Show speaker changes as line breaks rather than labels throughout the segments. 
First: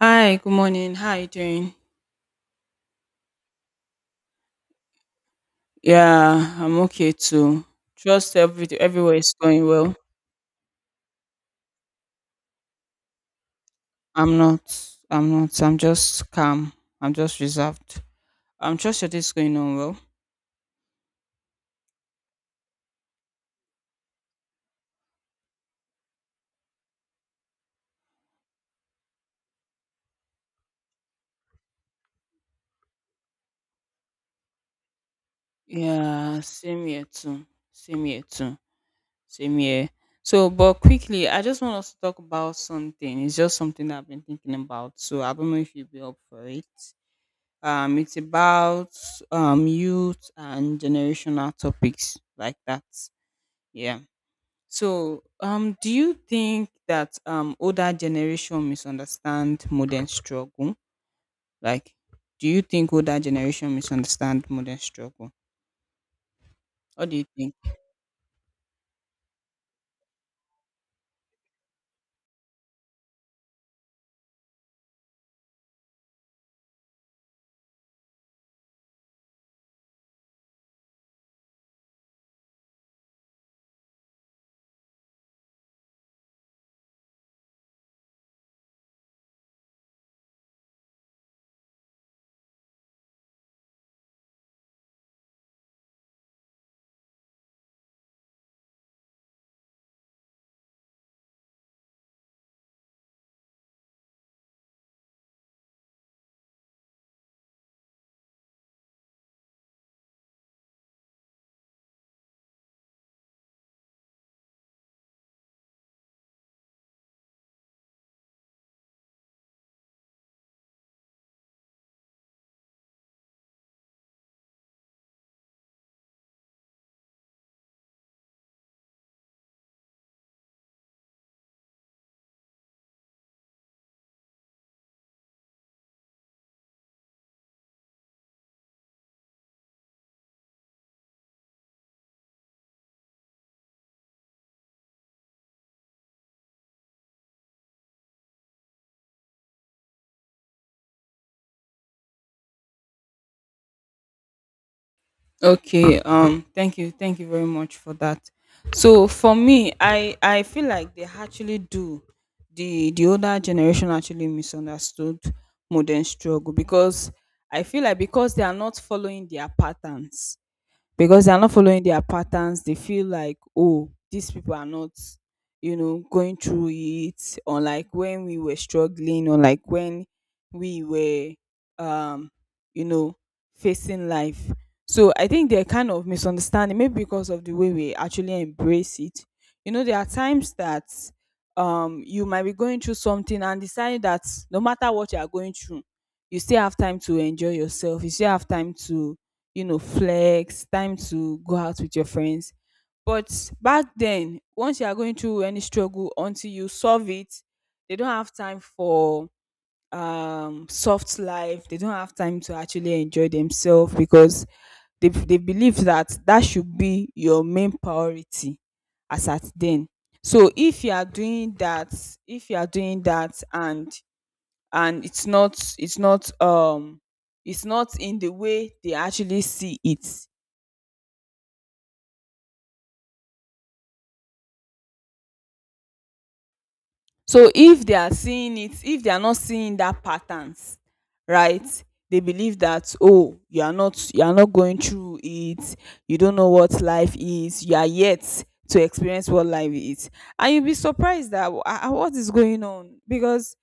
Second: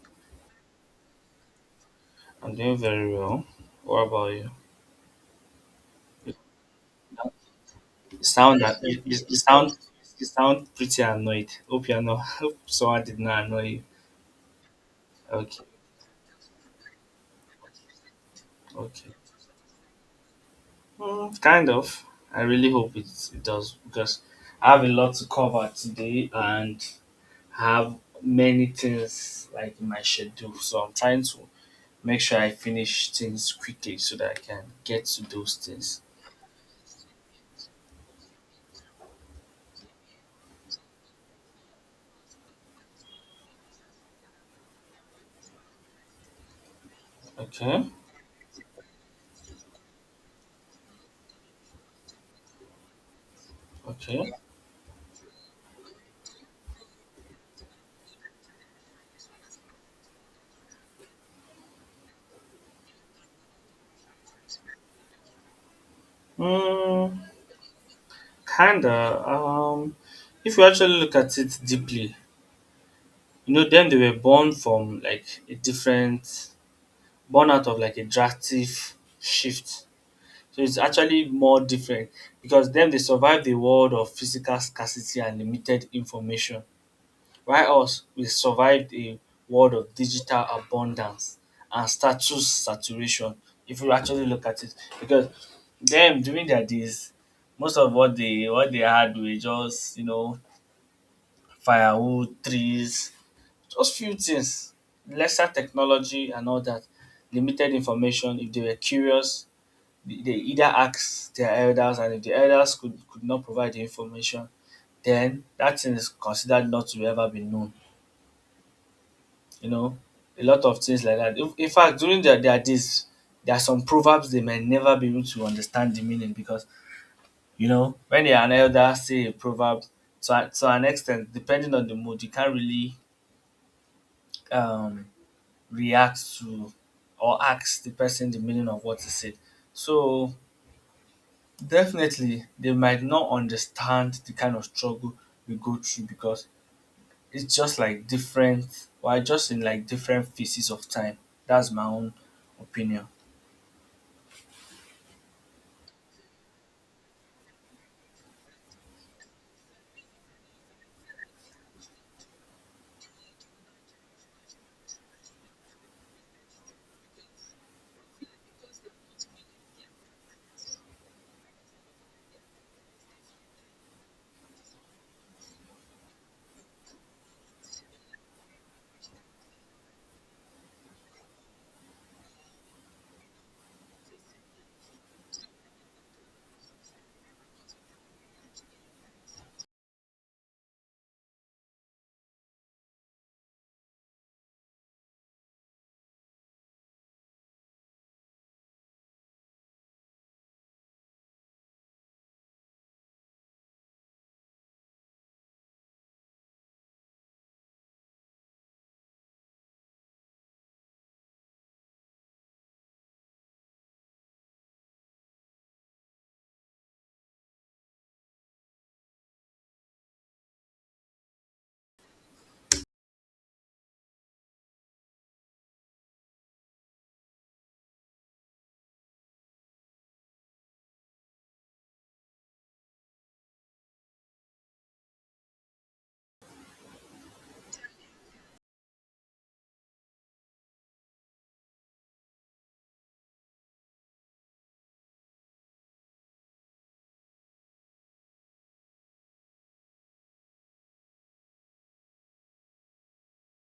Hi, good morning. How are you doing?
I'm doing very well. What about you? You
Yeah, I'm okay too. Trust
sound that you,
everywhere
you
is going well.
you sound pretty annoyed. Hope you're not. Hope someone did not annoy you.
I'm not. I'm not.
Okay,
I'm just calm. I'm just reserved. I'm trust your
okay.
day is going on well.
Mm, kind of. I really hope it does because I have a lot to cover today and have many things like in my schedule. So I'm trying to make sure I finish things quickly so that I can get to those things.
Yeah, same here too. Same here too. Same here. So, but quickly, I just want us to talk about something. It's just something that I've been thinking about. So I don't know if you'll be up for it.
Okay,
It's about youth and generational topics like that. Yeah.
okay.
So, do you think that older generation misunderstand modern struggle? Like, do you think older generation misunderstand modern struggle? What do
Mm,
you think?
kinda. If you actually look at it deeply, you know, them they were born from like born out of like a drastic shift. So it's actually more different because them they survived the world of physical scarcity and limited information, while us we survived a world of digital abundance and status saturation. If you actually look at it, because them during their days, most of what they had were just you know firewood, trees, just few things. Lesser technology and all that. Limited information. If they were curious, they either ask their elders and if the elders could not provide the information, then that thing is considered not to ever be known. You know, a lot of things like that. In fact, during their days, there are some proverbs they may never be able to understand the meaning because, you know, when they are an elder, say a proverb, to an extent, depending on the mood, you can't really um, react to or ask the person the meaning of what he said. So definitely they might not understand the kind of struggle we go through because it's just like different we just in like different phases of time. That's my own opinion.
Okay, thank you very much for that. So for me, I feel like they actually do. The older generation actually misunderstood modern struggle because I feel like because they are not following their patterns. Because they are not following their patterns. They feel like, oh, these people are not, you know, going through it, or like when we were struggling, or like when we were, you know, facing life. So I think they're kind of misunderstanding, maybe because of the way we actually embrace it. You know, there are times that you might be going through something and decide that no matter what you are going through, you still have time to enjoy yourself. You still have time to, you know, flex, time to go out with your friends. But back then, once you are going through any struggle, until you solve it, they don't have time for soft life. They don't have time to actually enjoy themselves because they believe that that should be your main priority as at then. So if you are doing that, if you are doing that, and and it's not it's not in the way they actually see it, so if they are seeing it, if they are not seeing that patterns, right, they believe that, oh, you are not going through it, you don't know what life is, you are yet to experience what life is, and you'll be surprised that, "Ah, ah, what is going on, because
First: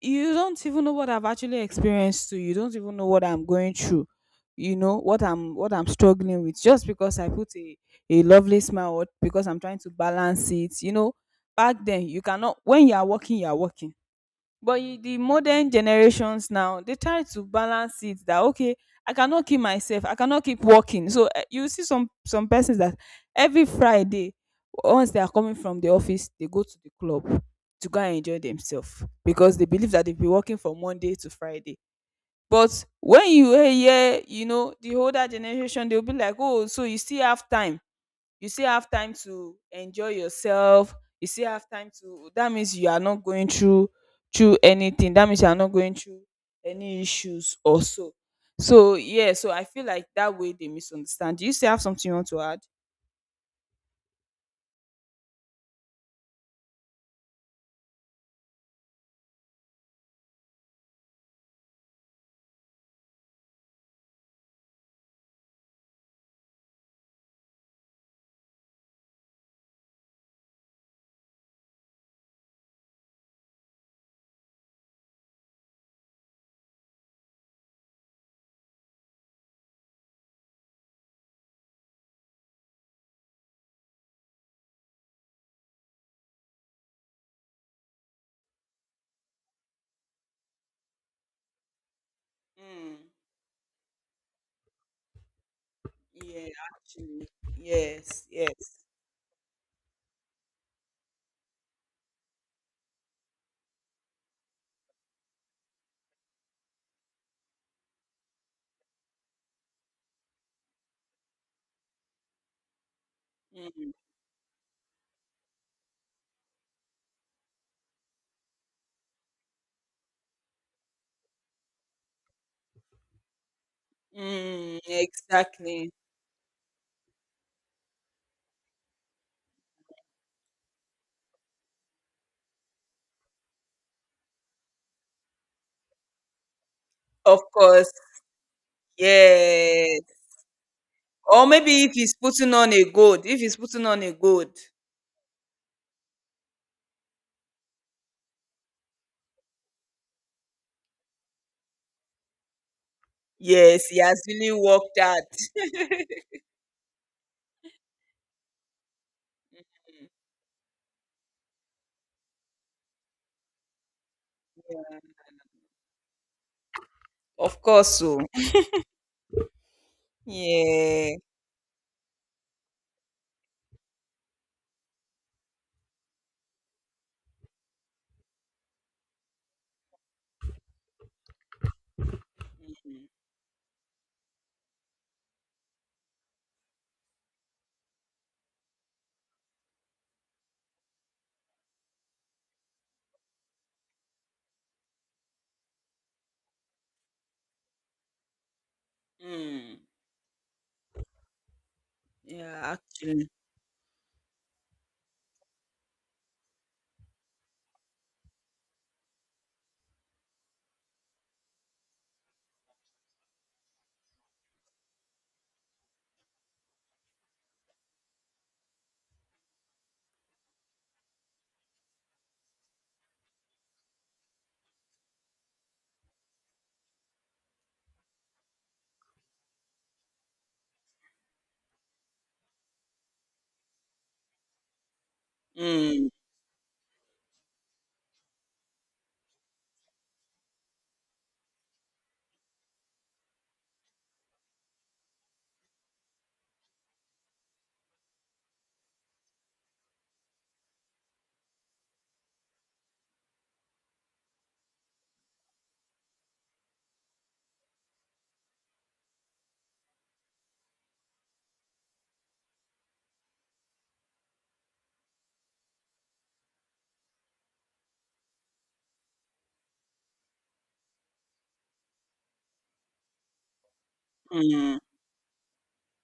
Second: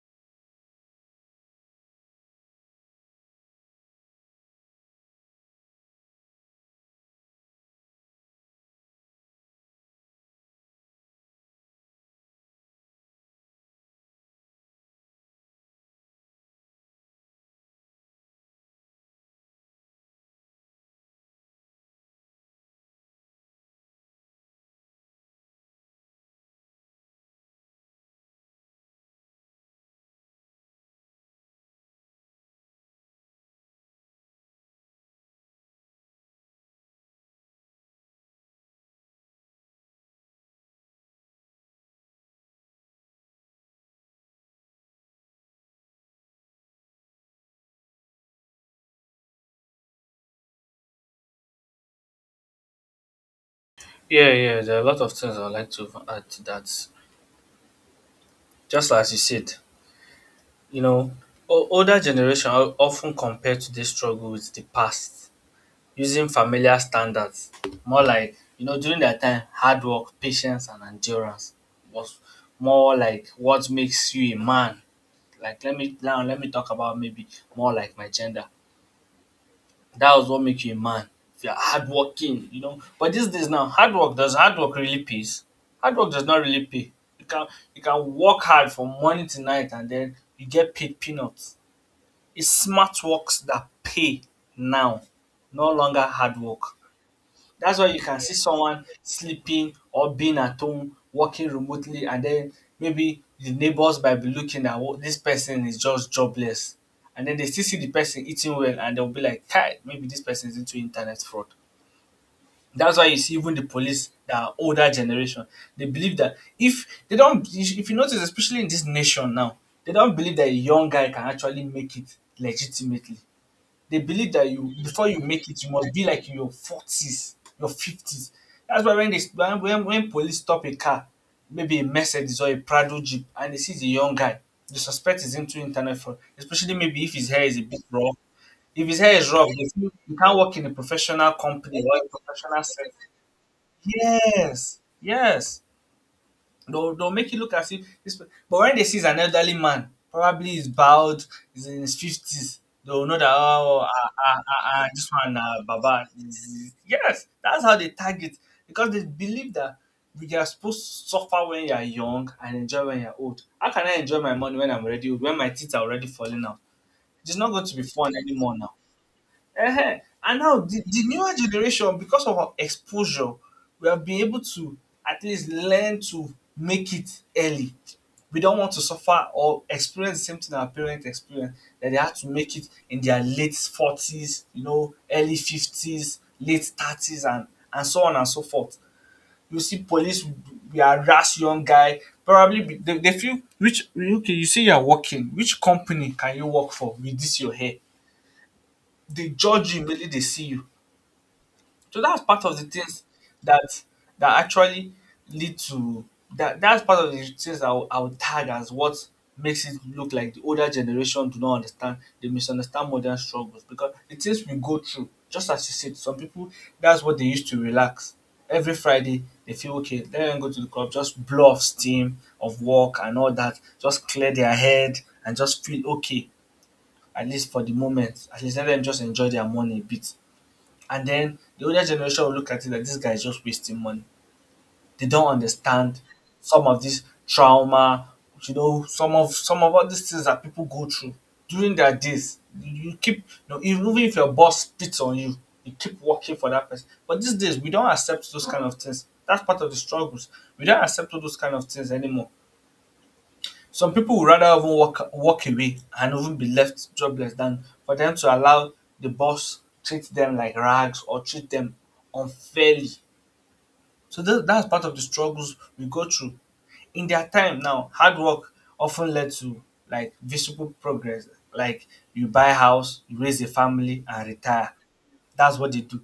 you don't even know what I've actually experienced too. You don't even know what I'm going through. You know what I'm struggling with, just because I put a lovely smile, or because I'm trying to balance it. You know, back then you cannot, when you are working, you are working. But you, the modern generations now, they try to balance it, that okay, I cannot keep myself, I cannot keep working. So, eh, you see some persons that every Friday, once they are coming from the office, they go to the club to go and enjoy themselves because they believe that they've been working from Monday to Friday. But when you hear, you know, the older generation, they'll be like, oh, so you still have time, you still have time to enjoy yourself, you still have time to, that means you are not going through, through anything, that means you are not going through any issues or so. So yeah, so I feel like that way they misunderstand. Do you still have something you want to add?
Yeah, yeah, there are a lot of things I'd like to add to that. Just as you said, you know, older generation are often compared to this struggle with the past using familiar standards, more like, you know, during that time, hard work, patience, and endurance was more like what makes you a man. Like, let me talk about maybe more like my gender. That was what make you a man. If you're hardworking, you know. But these days now, hard work really pays. Hard work does not really pay. You can you can work hard from morning to night and then you get paid peanuts. It's
Mm.
smart works that pay now, no longer hard
Yeah,
work.
actually.
That's why you can
Yes,
see someone
yes.
sleeping or being at home, working remotely, and then maybe the neighbors might be looking at what this person is just jobless. And then they still see the person eating well and they'll be like, Kai, maybe this person is into internet fraud. That's why you see even the
Mm,
police, the older generation, they believe that if they don't, if you notice, especially in this nation now, they don't believe that a young guy can actually make it legitimately. They believe that you
mm,
before you make it, you
exactly.
must be like in your forties, your fifties. That's why when they when police stop a car, maybe a Mercedes or a Prado Jeep, and they see the young guy, the suspect is into internet fraud. Especially maybe if his
Of
hair is a bit
course.
rough. If his hair is rough, they feel
Yes.
you can't work in a professional
Or
company
maybe if
or a
he's putting
professional
on a
setting.
good, if he's putting on a good.
Yes, yes. They'll make you look as if this. But when they see an elderly man, probably he's bald, he's in his fifties. They'll know that oh,
Yes, he
ah,
has
ah,
really
ah, ah,
worked
this
hard.
one, Baba. Yes, that's how they target because they believe that you are supposed to suffer when you are young and enjoy when you are old. How can I enjoy my money when I'm already old? When my teeth are already falling out, it is not
Of
going to be
course
fun
so.
anymore now. Ehen. And now the
Yeah.
newer generation, because of our exposure, we have been able to at least learn to make it early. We don't want to suffer or experience the same thing our parents experienced that they had to make it in their late 40s, you know, early 50s, late 30s, and so on and so forth. You see, police will harass young guy. Probably they feel which okay. You say you are working. Which company can you work for with this your hair? They judge you
Mm,
immediately they see you so that's part of
yeah,
the things
actually.
that that actually lead to that's part of the things I would tag as what makes it look like the older generation do not understand, they misunderstand modern struggles because the things we go through, just as you said, some people that's what they used to relax. Every Friday they feel okay, let them go to the club, just blow off steam of work and all that, just clear their head and just feel okay, at least for the moment. At least let them just enjoy their money a bit. And then the older generation will look at it like this guy is just wasting money. They don't understand
Mm,
some of this trauma, you know, some of all these things that people go through during their days. You keep you know, even if your boss spits on you, you keep working for that person. But these days we don't accept those kind of things. That's part of the struggles. We don't accept all those kind of things anymore. Some people would rather even walk away and even be left jobless than for them to allow the boss treat them like rags or treat them unfairly. So that's part of the struggles we go through. In their time now, hard work often led to like visible progress. Like you buy a house, you raise a family and retire.
mm.
That's what they do.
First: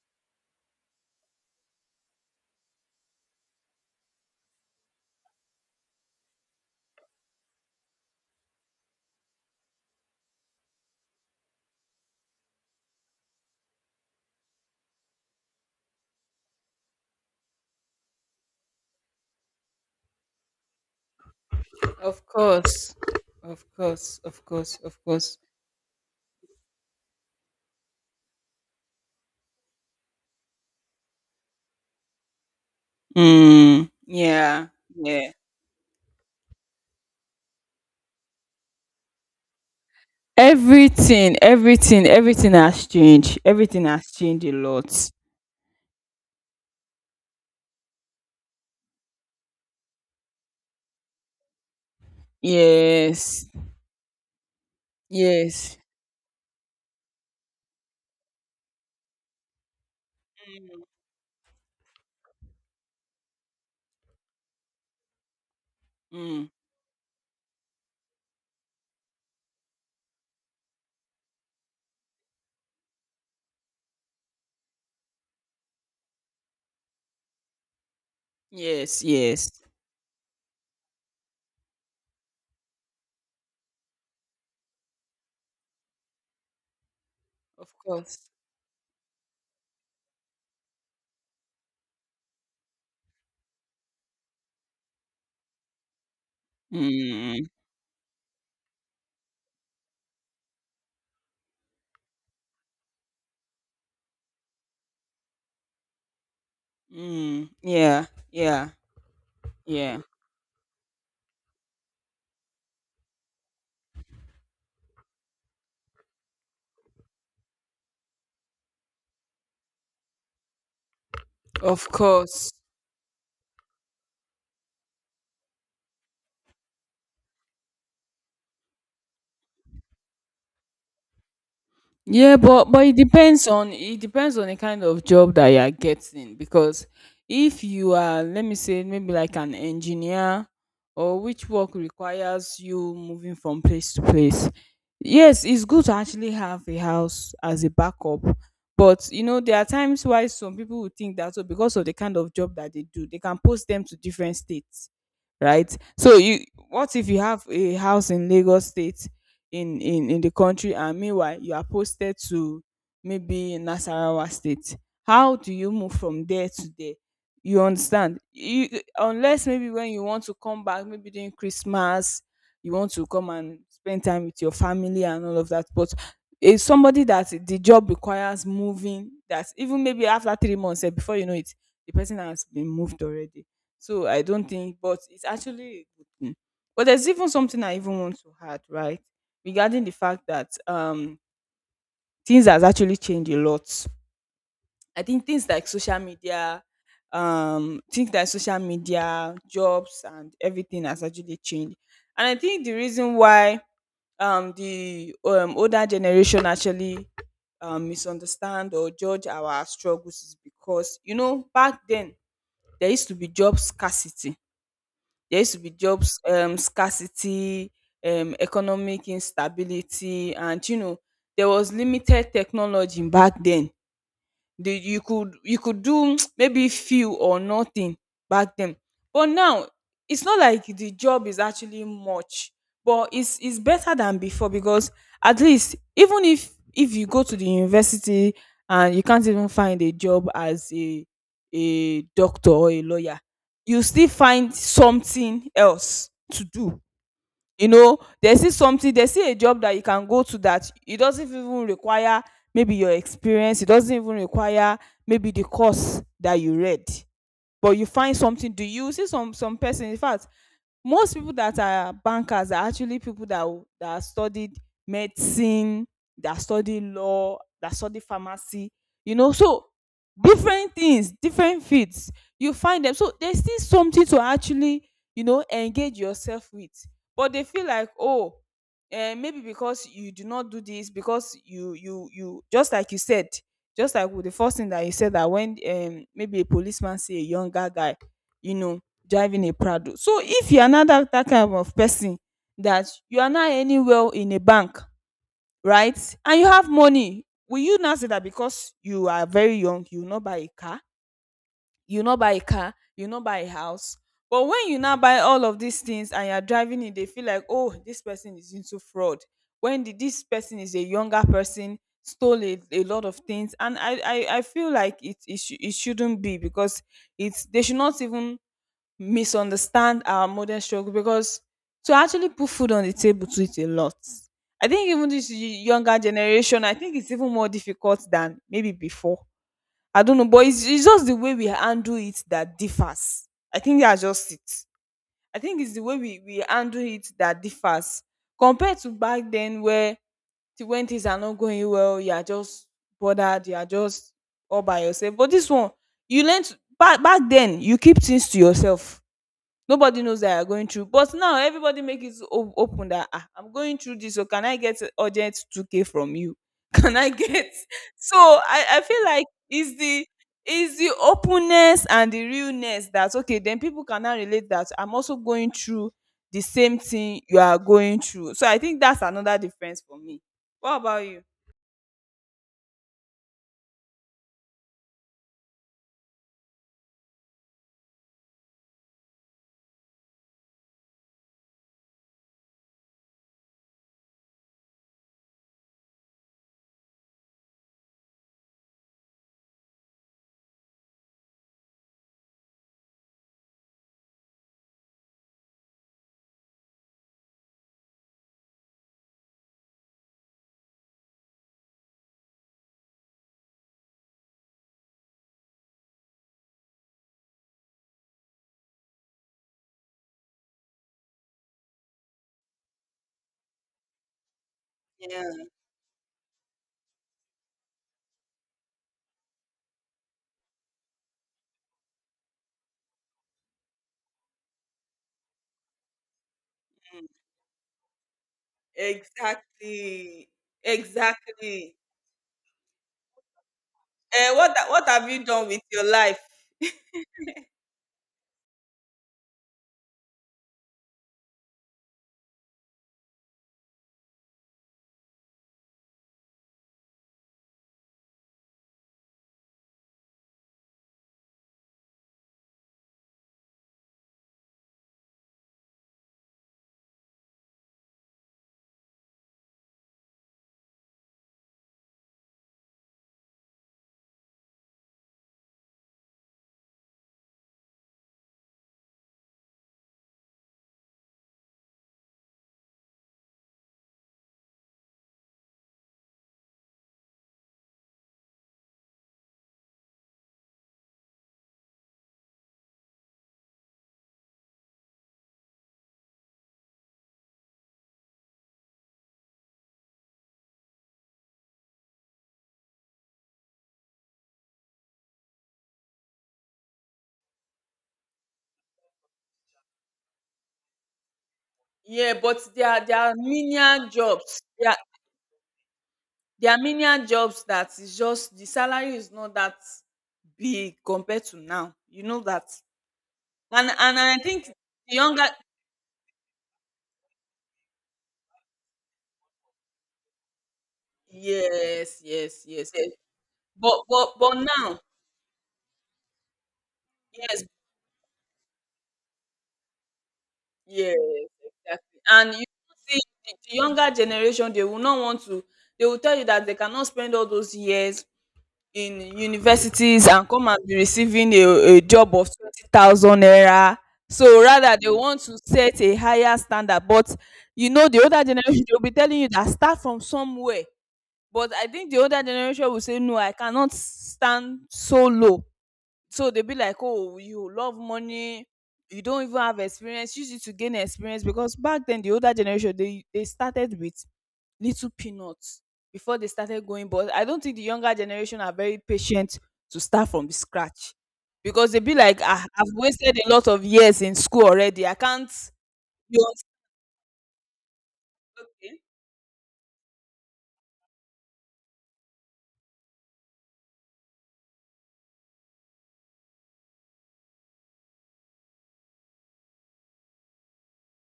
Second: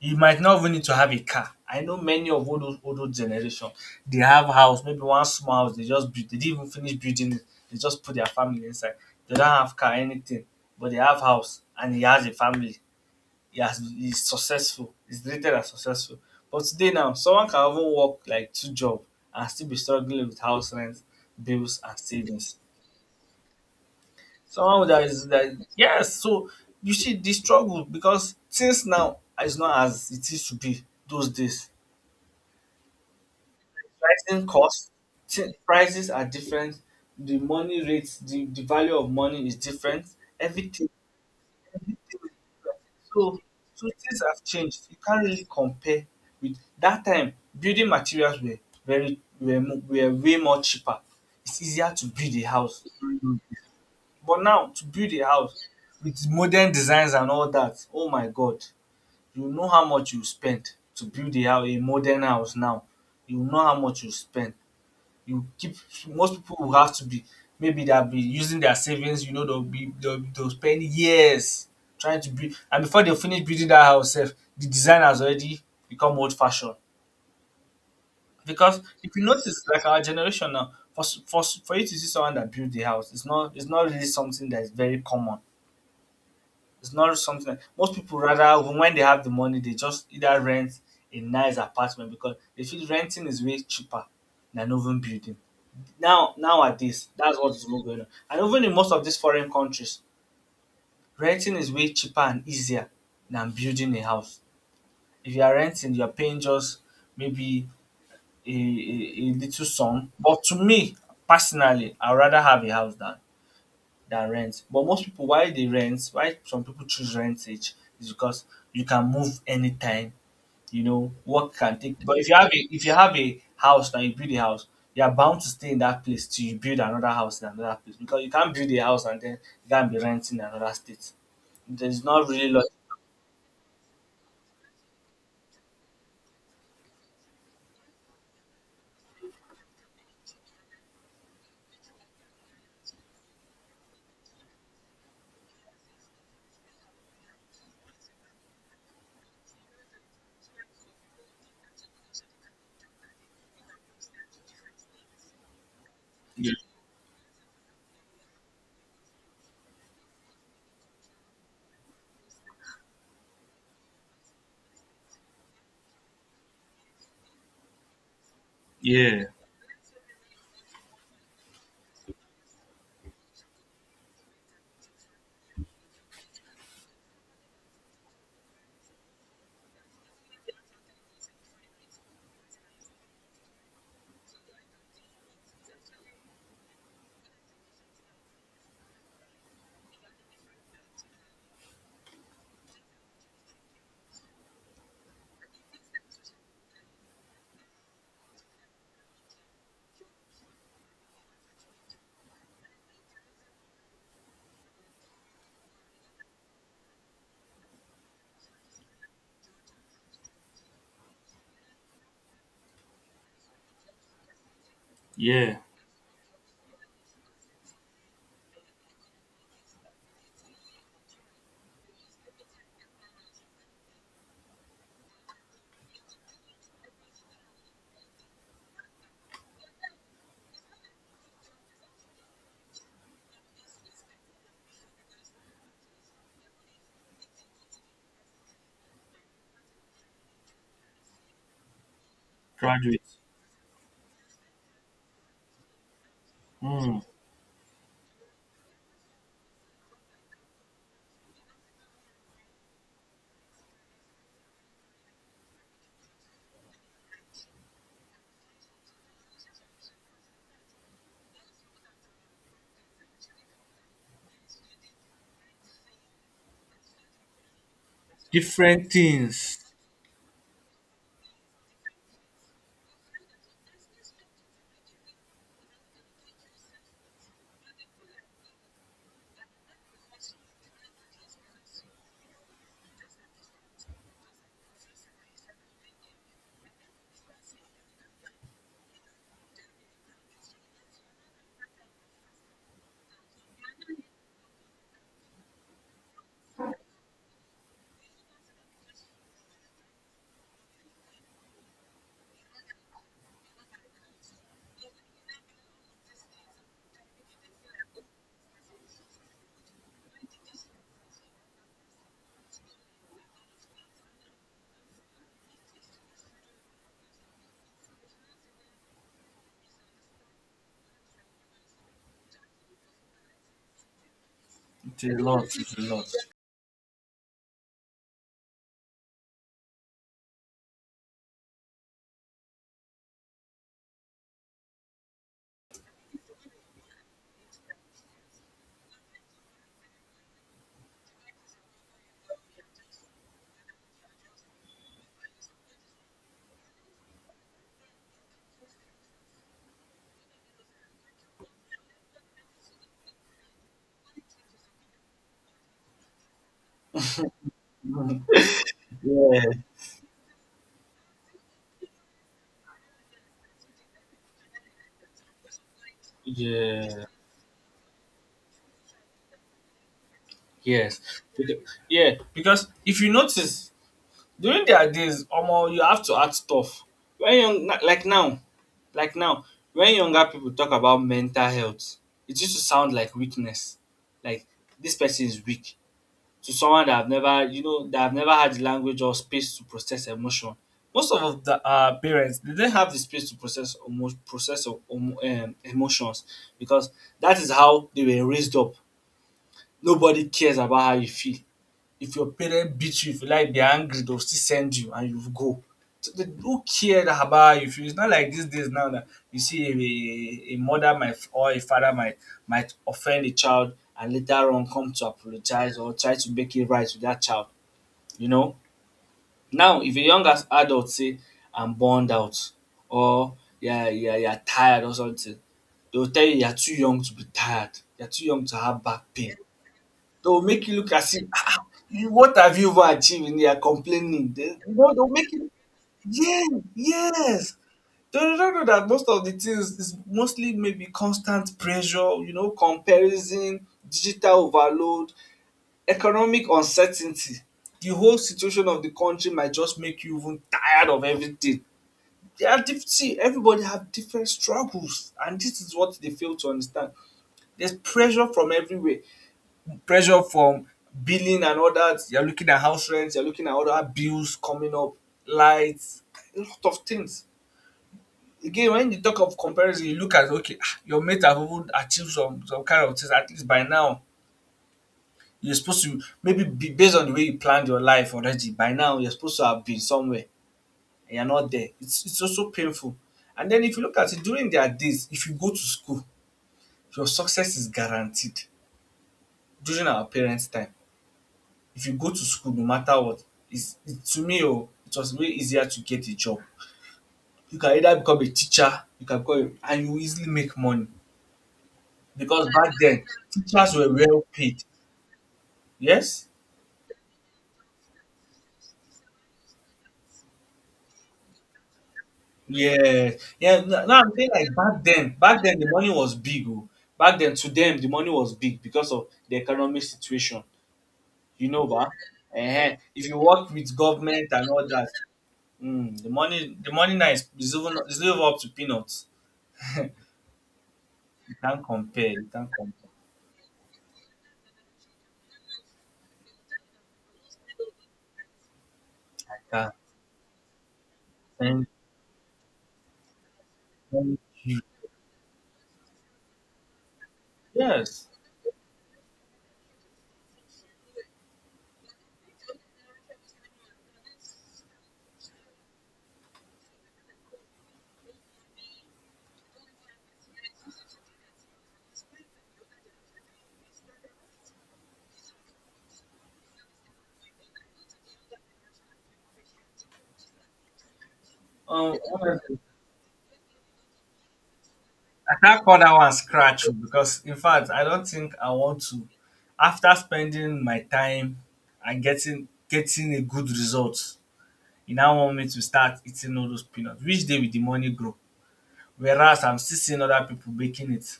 You might not even need to have a car. I know many of all those old generation, they have house, maybe one small house they just built. They didn't even finish building it. They just put their family inside. They don't have car, anything, but they have house and he has a family. He's successful. He's rated as successful. But today now, someone can even work like two jobs and still be struggling with house rent, bills, and
Of
savings.
course. Of course. Of course.
Someone
Of
that is
course.
that yes, so You see the struggle because things now is not as it used to be those days.
Mm,
Rising
yeah.
costs,
Yeah.
prices are different. The money rates, the value of money is different. Everything,
Everything,
everything
everything,
is different.
everything has
So,
changed. Everything
so
has
things have
changed a
changed. You
lot.
can't really compare with that time. Building materials were were way more cheaper. It's easier to build a house.
Yes.
But now to build a house
Yes.
with modern designs and all that, oh my god, you know how much you spend to build a modern house now. You know how much you spend you keep
Mm,
most
mm,
people will have to be maybe they'll be using their savings, you know, they'll spend years trying to build and before they finish building that house sef, the design has already become old fashioned. Because
yes,
if you
yes.
notice like our generation now, for you to see someone that built the house, it's not really something that is very common. It's not really something that
Of
most people
course.
rather when they have the money they just either rent a nice apartment because they feel renting is way cheaper than even building. Now, nowadays, that's
Mm,
what's even going on. And even in most of these foreign countries, renting is way cheaper and easier than building a house. If you are renting, you are paying just
mm,
maybe
yeah, yeah,
a little
yeah.
sum. But to me, personally, I'd rather have a house than rent. But most people, why some people choose rentage, is because you can move anytime. You know, work can
Of
take. But
course.
if you have a house and you build a house, you are bound to stay in that place till you build another house in another place because you can't build a house and then you can't be renting in another state. There's not
Yeah,
really lot.
but it depends on the kind of job that you are getting, because if you are, let me say, maybe like an engineer, or which work requires you moving from place to place. Yes, it's good to actually have a house as a backup. But you know, there are times why some people would think that, so because of the kind of job that they do, they can post them to different states, right? So you,
Yeah,
what if you have a house in Lagos state, in the country, and meanwhile you are posted to maybe Nasarawa state, how do you move from there to there? You understand? You,
yeah,
unless maybe when you want to come back, maybe during Christmas, you want to come and spend time with your family and all of that. But it's somebody that the job requires moving, that even maybe after 3 months, eh, before you know it, the person has been moved already. So I don't think, but it's actually a good thing. But there's even something I even want to add, right? Regarding the fact that things has actually changed a lot. I think things like social media, things like social media, jobs and everything has actually changed. And I think the reason why the older generation actually misunderstand or judge our struggles is because, you know, back then there used to be job scarcity. There used
yeah.
to be jobs, scarcity, economic instability, and you know, there was limited technology back then. The, you could, you could do maybe few or nothing back then. But now it's not like the job is actually much, but it's better than before, because at least even if you go to the university and you can't even find a job as a doctor or a
Graduate.
lawyer, you still find something else to do.
Hmm.
You know, there's still something, there's still a job that you can go to, that it doesn't even require maybe your experience, it doesn't even require maybe the course that you read, but you find something. Do you see some person? In fact, most people that are bankers are actually people that that studied medicine, that study law, that study pharmacy.
Different
You know,
things.
so different things, different fields, you find them. So there's still something to actually, you know, engage yourself with. But they feel like, oh, eh, maybe because you do not do this, because you just like you said, just like with the first thing that you said, that when, maybe a policeman see a younger guy, you know, driving a Prado, so if you are not that, that kind of person, that you are not anywhere in a bank, right, and you have money, will you now say that because you are very young you will not buy a car, you will not buy a car, you will not buy a house? But when you now buy all of these things and you are driving it, they feel like, oh, this person is into fraud, when the, this person is a younger person, stole a lot of things. And I feel like it it shouldn't be, because it's, they should not even misunderstand our modern struggle, because to actually put food on the table too is a lot. I think
It's
even
a
this
lot. It's a
younger
lot.
generation, I think it's even more difficult than maybe before. I don't know, but it's just the way we handle it that differs. I think that's just it. I think it's the way we handle it that differs compared to back then, where the, when things are not going well, you are just bothered, you are just all by yourself. But this one, you learn to, back then, you keep things to yourself, nobody knows that you're going through. But now everybody make it open that, ah, I'm going through this, so can I get urgent 2k from you? Can I get, so I feel like
Yeah,
it's the, it's the openness and the realness, that okay then people can now relate, that I'm also going through the same
yeah,
thing you are going through. So I think that's another difference for me. What
yes.
about you?
Beca- Yeah, because if you notice, during their days, omo you have to add stuff. When young na- like now like now when younger people talk about mental health, it used to sound like weakness. Like this person is weak to someone that have never you know that have never had the language or space to process emotion. Most of the parents dey didn't have the space to process omo emotions, because that is how they were raised up. Nobody cares about how you feel. If your parent beat you, if you like, they're angry, they'll still send you and you go. So they don't care about you. It's not like these days now that you see a mother might, or a father might offend a child and later on come to
Yeah.
apologize or try to make it right with that child. You know, now if a young adult say, "I'm burned out," or "Yeah, yeah, you're tired," or something, they'll tell you you're too young to be tired. You're too young to have back pain.
Exactly.
They'll make you look as if, "Ah, ah,
Exactly.
you- what have you even achieved? And they are
Eh,
complaining." They,
what
you
what
know, they'll
have you
make
done
you,
with your life?
yeah, yes. They don't know that most of the things is mostly maybe constant pressure, you know, comparison, digital overload, economic uncertainty. The whole situation of the country might just make you even tired of everything. They are see, everybody have different struggles, and this is what they fail to understand. There's pressure from everywhere, pressure from billing and all that. You're looking at house rent, you're looking at other bills coming up, lights, a lot of things. Again, when you talk of comparison, you look at, okay, ah, your mate have even achieved some kind of things. At least by now, you're supposed to maybe be, based on the way you planned your life already. By now, you're supposed to have been somewhere and you're not there. It's also painful. And then if you look at it, during their days, if you go to school, your success is guaranteed. During our parents' time, if you go to school, no matter what, is, to me, oh, it was way easier to get a job. You can either become a teacher, you can become a, and you easily make money,
Yeah, but
because
there
back
are, there
then
are
teachers
menial
were well
jobs.
paid, yes.
There are menial jobs, that is, just the salary is not that big compared to now. You know that,
Yeah, yeah,
and
now I'm
I
saying,
think
like, back
the
then
younger,
back then the money was big. Oh, back then, to them the money was big because of the economic situation, you know, ba,
yes, yes, yes, yes.
if you work with
But but
government
but
and all
now,
that. The money now is
yes,
is even is even up to peanuts.
yes,
You can't
exactly.
compare, you
And you
can't compare.
see the younger generation, they will not want to, they will tell you that they cannot spend all those years in
Yeah,
universities and come and be receiving
and
a job of 20,000 naira.
thank,
So rather they want to set a higher standard. But you know the
yes.
older generation, they will be telling you that start from somewhere. But I think the older generation will say, "No, I cannot stand so low." So they'll be like, "Oh, you love money, you don't even have experience, use it to gain experience." Because back then the older generation, they started with little peanuts before they started going. But I don't think the younger generation are very patient to start from scratch, because they'll be like,
Honestly,
"I've wasted a lot of years in school already, I
I
can't."
can't call that one
You understand?
scratch oh, because, in fact, I don't think I want to. After spending my time and getting a good result, you now want me to start eating all those peanuts. Which day will the money grow? Whereas I'm still seeing other people baking it.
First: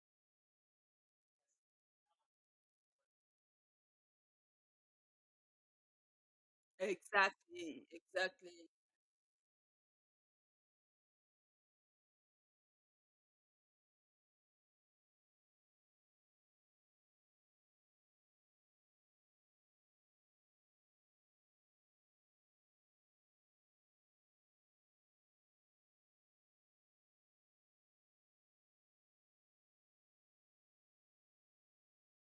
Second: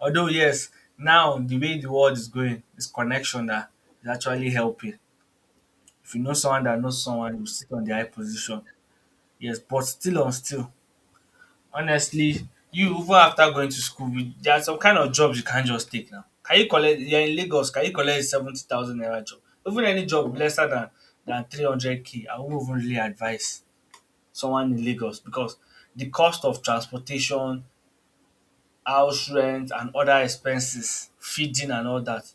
Although yes, now, the way the world is going, it's connection that is actually helping. If you know someone that knows someone, you sit on
Exactly,
the high position.
exactly.
Yes, but still on still, honestly, you, even after going to school, there are some kind of jobs you can't just take now. Can you collect? You're in Lagos. Can you collect 70,000 naira job? Even any job lesser than 300K, I won't even really advise someone in Lagos, because the cost of transportation, house rent, and other expenses, feeding and all that,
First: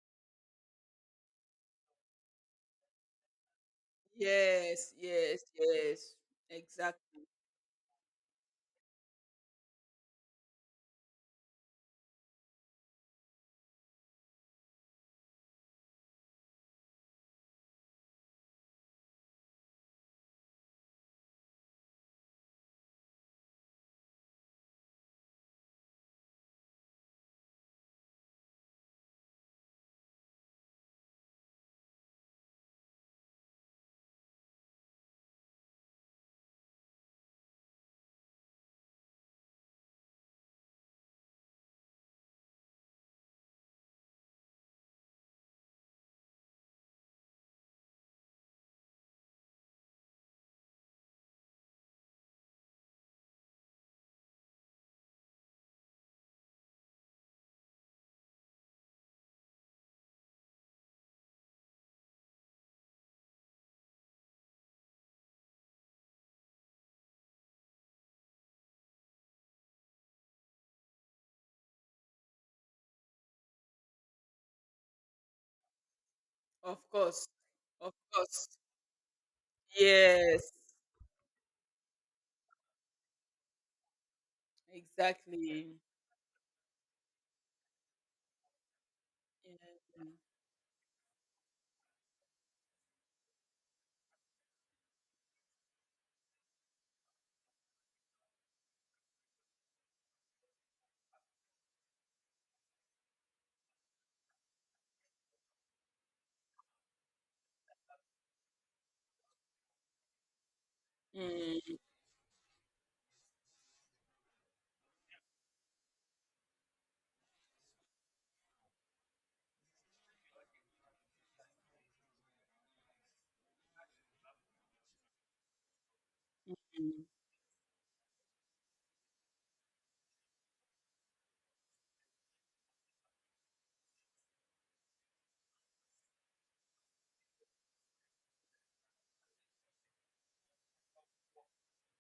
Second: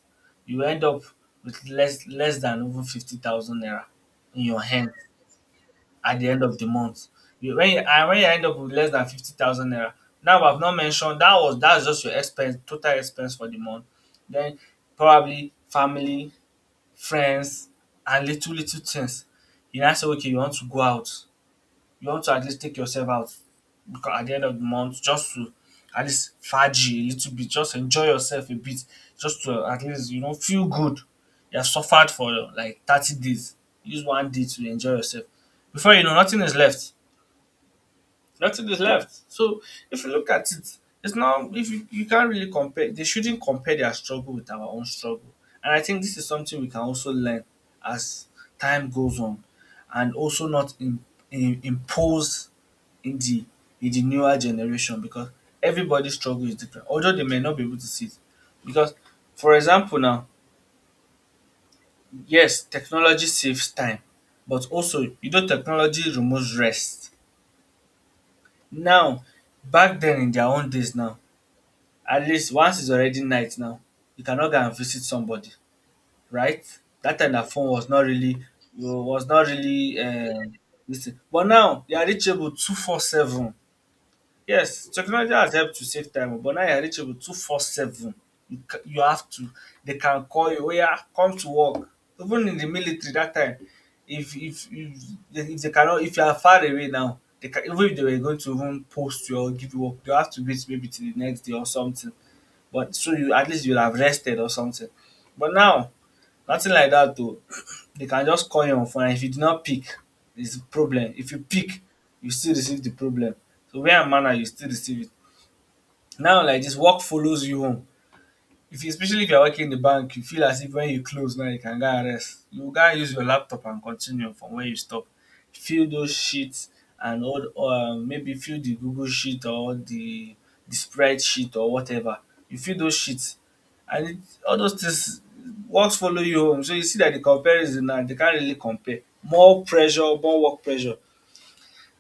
you end up with less than even 50,000 naira in your
Yes,
hand
yes, yes.
at the end of the month.
Exactly.
You, when you, and when you end up with less than 50,000 naira, now I've not mentioned that was, that's just your expense, total expense for the month. Then probably family, friends, and little little things. You now say, okay, you want to go out, you want to at least take yourself out, because at the end of the month, just to at least fadge a little bit, just enjoy yourself a bit, just to at least, you know, feel good. You have suffered for like 30 days, use one day to enjoy yourself, before you know, nothing is left, nothing is left. So if you look at it, it's now. If you can't really compare. They shouldn't compare their struggle with our own struggle, and I think this is something we can also learn as time goes on, and also not impose in the in the newer generation, because everybody's struggle is different, although they may not be able to see it. Because, for example now, yes, technology saves time, but also, you know, technology removes rest. Now, back then in their own days, now, at least once it's already night now, you cannot go and visit somebody, right?
Of
That
course,
time their phone was
of
not really,
course.
was not really,
Yes.
this thing. But now they are reachable 24/7. Yes, technology has
Exactly.
helped to save time, but now you're reachable 247. You, you have to, they can call you, "Oh, yeah, come to work." Even in the military that time, if if if, if they cannot, if you are far away now, they can, even if they were going to even post you or give you work, you have to wait maybe till the next day or something. But so you at least you'll have rested or something. But now, nothing like that though. They can just call you on phone, and if you do not pick, it's a problem. If you
Yeah.
pick, you still receive the problem. So where am I, you still receive it. Now like this, work follows you home. If you, especially if you are working in the bank, you feel as if wen you close now you can go and rest. You gats use your laptop and continue from where you stop. Fill those sheet
Mm,
and all, maybe fill the Google sheet or the sprite sheet or whatever. You fill those sheet and it, all those things, works follow you home. So you see dat the comparison now, dey can't really compare. More pressure, more work pressure.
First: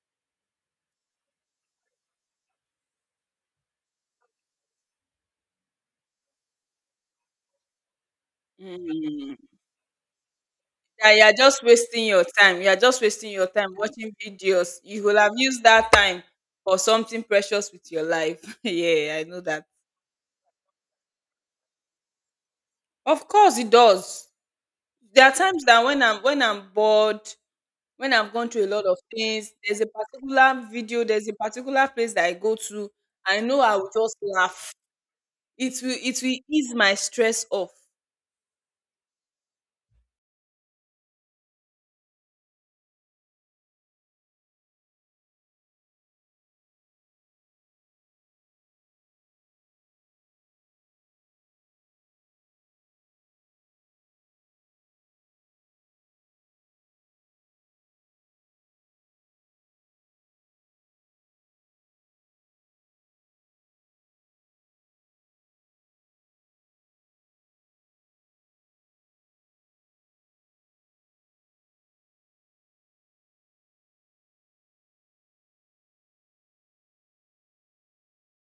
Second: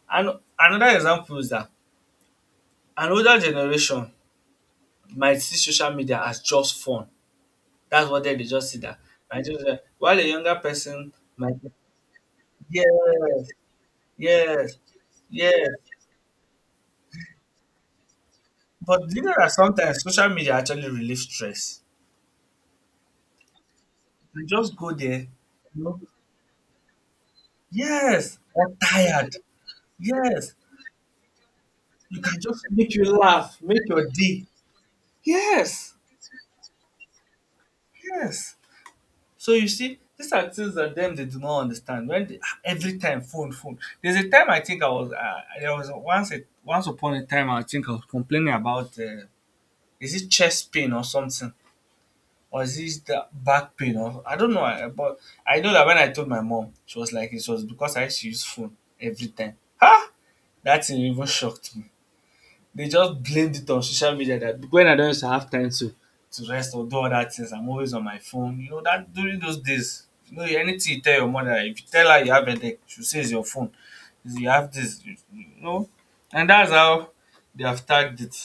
And another example is dat another generation might see social media as just fun. That's what they just see that.
mm.
And just while a younger
Yeah,
person
you're
might,
just wasting your time. You're just wasting your
yes,
time watching
yes,
videos. You will have used
yes.
that time for something precious with your life.
But
Yeah,
you
I
know
know
that
that.
sometimes social media actually relieves stress.
Of course it does.
You just go there,
There are times
you
that
know,
when I'm bored, when I've
yes,
gone through a
I'm
lot of
tired.
things, there's a
Yes.
particular video, there's a particular place
You
that I
can
go
just
to.
make you
I know
laugh,
I
make
will
your
just
day.
laugh. It
Yes,
will it will ease my stress off.
yes. So you see, these are things that them they do not understand. When they, ah, every time, phone, phone. There's a time, I think I was there was once upon a time, I think I was complaining about, is it chest pain or something? Or is it the back pain? Or I don't know. I, but I know that when I told my mom, she was like, it was because I used to use phone every time. Ha! That thing even shocked me. They just blamed it on social media, that when I don't used to have time to rest or do other things, I'm always on my phone. You know that during those days, you know, anything you tell your mother, if you tell her you have a headache, she say it's your phone. You have this, you know, and that's how they have tagged it.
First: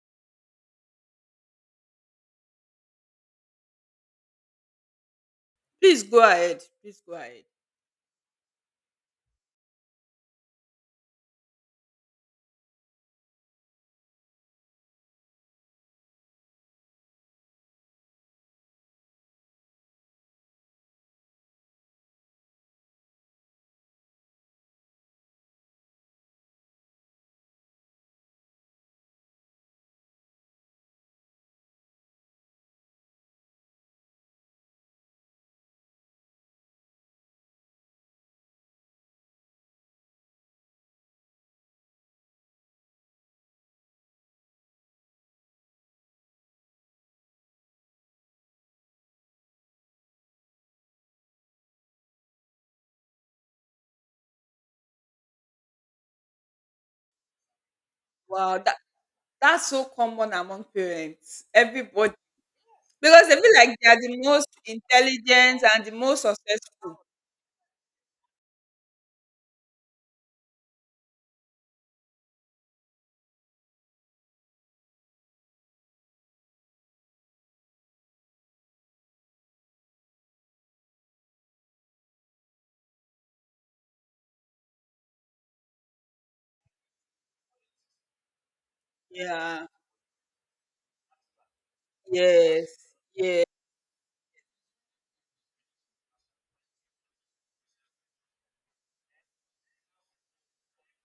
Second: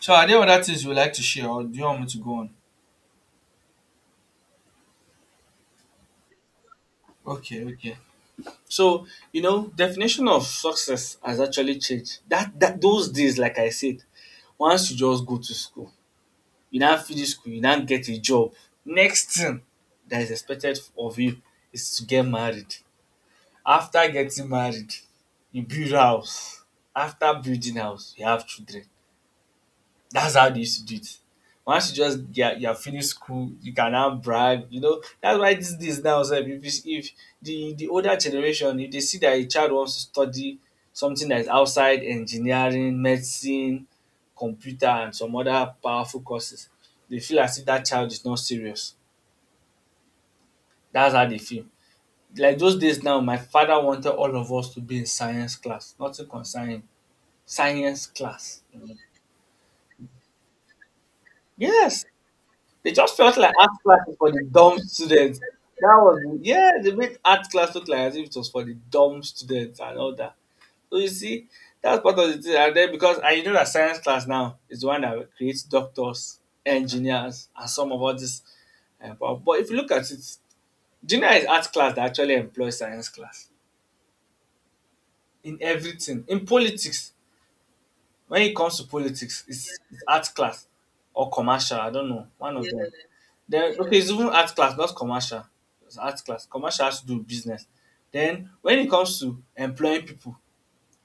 So are there other things you would like to share, or do you want me to go on?
Please go ahead. Please go ahead.
Okay, okay. So, you know, definition of success has actually changed. That those days, like I said, once you just go to school, you now finish school, you now get a job. Next thing that is expected of you is to get married. After getting married, you build house. After building house, you have children. That's how they used to do it. Once you just, yeah, you have finished school, you can now brag. You know, that's why these days now, sef, if if the older generation, if they see that a child wants to study something that is outside engineering, medicine, computer, and some other powerful courses, they feel as if that child is not serious. That's how they feel. Like those days now, my father wanted all of us to be in science class, nothing concerning science
Wow,
class.
that's so common among parents.
Yes,
Everybody,
they just
because they
felt like
feel
art
like they are
classes
the
for the
most
dumb students.
intelligent and the
That
most
was, yeah, they
successful.
made art class look like as if it was for the dumb students and all that. So you see, that's part of the thing. And then, because I, you know that science class now is the one that creates doctors, engineers, and some of all this. But if you look at it, junior is art class that actually employs science class in everything, in politics. When it comes to politics,
Yeah.
it's art class or commercial. I don't know. One of,
Yes.
yeah, them. Yeah.
Yeah.
Then okay, it's even art class, not commercial. It's art class. Commercial has to do with business. Then when it comes to employing people,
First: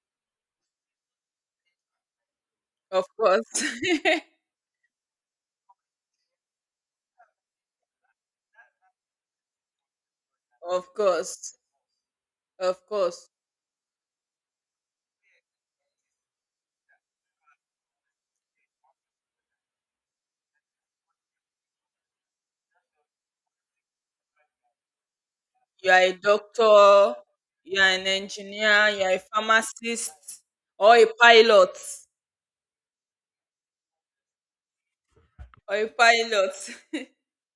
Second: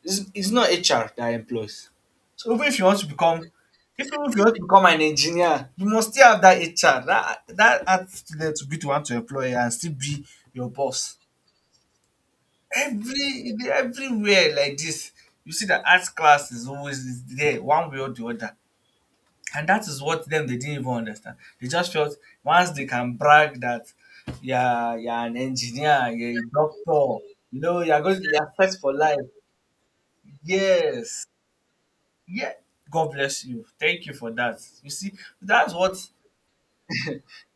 it's not HR that employs. So even if you want
Of
to become,
course.
an engineer, you must still have that HR, that art student to be the one to employ and still be your
Of
boss.
course. Of course.
Everywhere like this, you see that art class is always is there one way or the other. And that is what them they didn't even understand. They just felt once they can brag that you're an
You are
engineer,
a
you're a
doctor,
doctor, you know,
you are an
you're first
engineer,
for
you are
life.
a pharmacist, or a
Yes.
pilot.
Yeah. God bless you. Thank you for that. You see, that's
Or a
what
pilot.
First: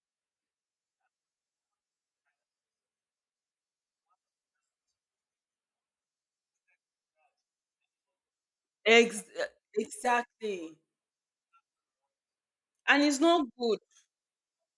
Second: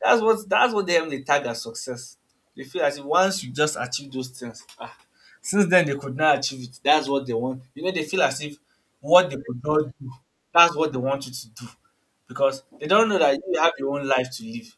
that's what them they tag as success. They feel as if once you just achieve those things, ah, since then they could not achieve it. That's what they want. You know, they feel as if
Ex-
what they could not do,
exactly.
that's what they want you to do. Because they
And
don't know
it's
that
not
you have
good.
your own life to live.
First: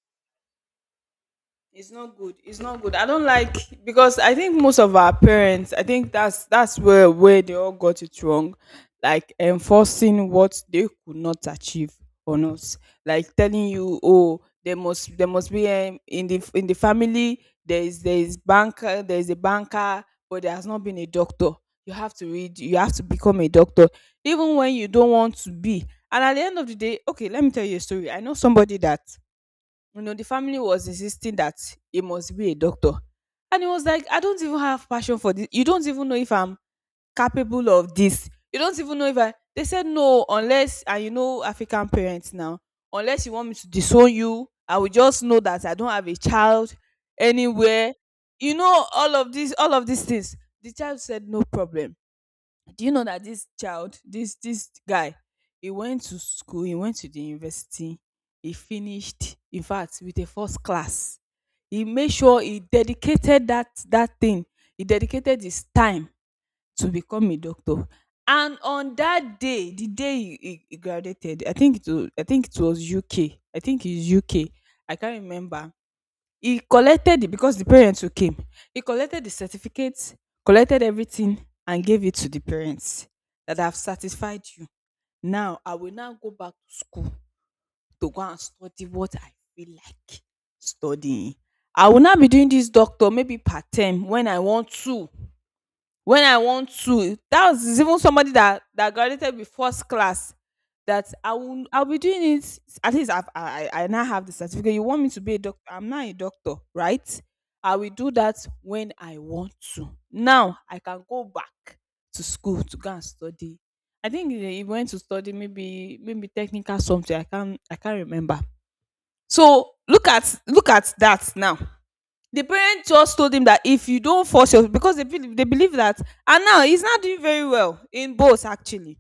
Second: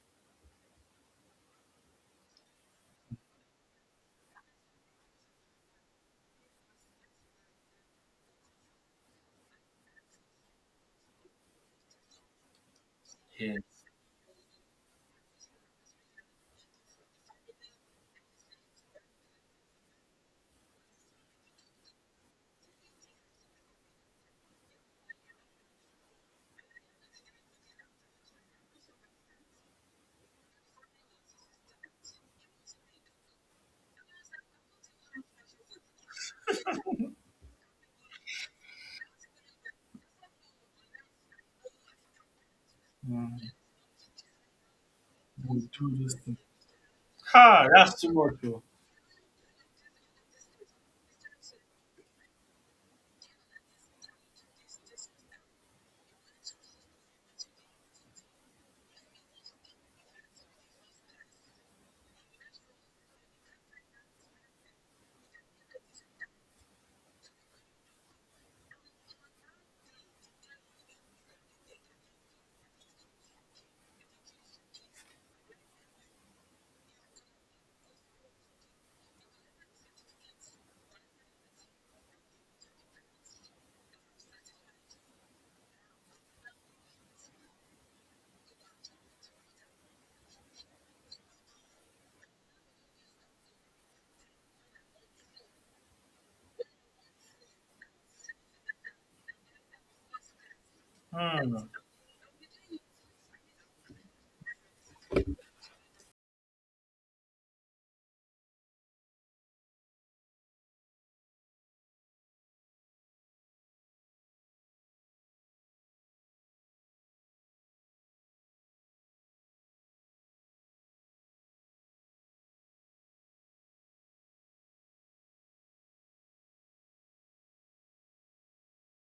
It's not good. It's not good. I don't like, because I think most of our parents, I think that's where they all got it wrong. Like enforcing what they could not achieve on us. Like telling
Yes.
you, oh, there must be in the family there is a banker, but there has not been a doctor. You have to read. You have to become a doctor, even when you don't want to be. And at the end of the day, okay, let me tell you a story. I know somebody that, the family was insisting that he must be a doctor. And he was like, "I don't even have passion for this, you don't even know if I'm capable of this, you don't even know if I—" They said, "No, unless—" And you know African parents now, "Unless you want
Mm,
me to disown you, I will just know that
you
I don't
do
have
this
a
thing.
child
Ha,
anywhere."
that's too much.
You
Oh.
know, all of these things, the child said, "No problem." Do you know that this child this this guy, he went to school, he went to the university, he finished in fact with a first class. He made sure he dedicated that thing, he dedicated his time to become a doctor. And on that day, the day he graduated, I think it was UK, I think it's UK, I can't remember. He collected the because the parents who came, he collected the certificates, collected everything, and gave it to the parents. "That, have satisfied you. Now i will now go back to school to go and study what I feel like studying. I will now be doing this doctor maybe part time when I want to. That was even somebody that graduated with first class. "That, I will
Hmm.
I'll be doing it. At least I now have the certificate. You want me to be a doctor? I'm not a doctor, right? I will do that when I want to. Now I can go back to school to go and study." I think he went to study maybe technical something. I can't remember. So look at that now, the parent just told him that, if you don't force yourself, because they believe that, and now he's not doing very well in both actually,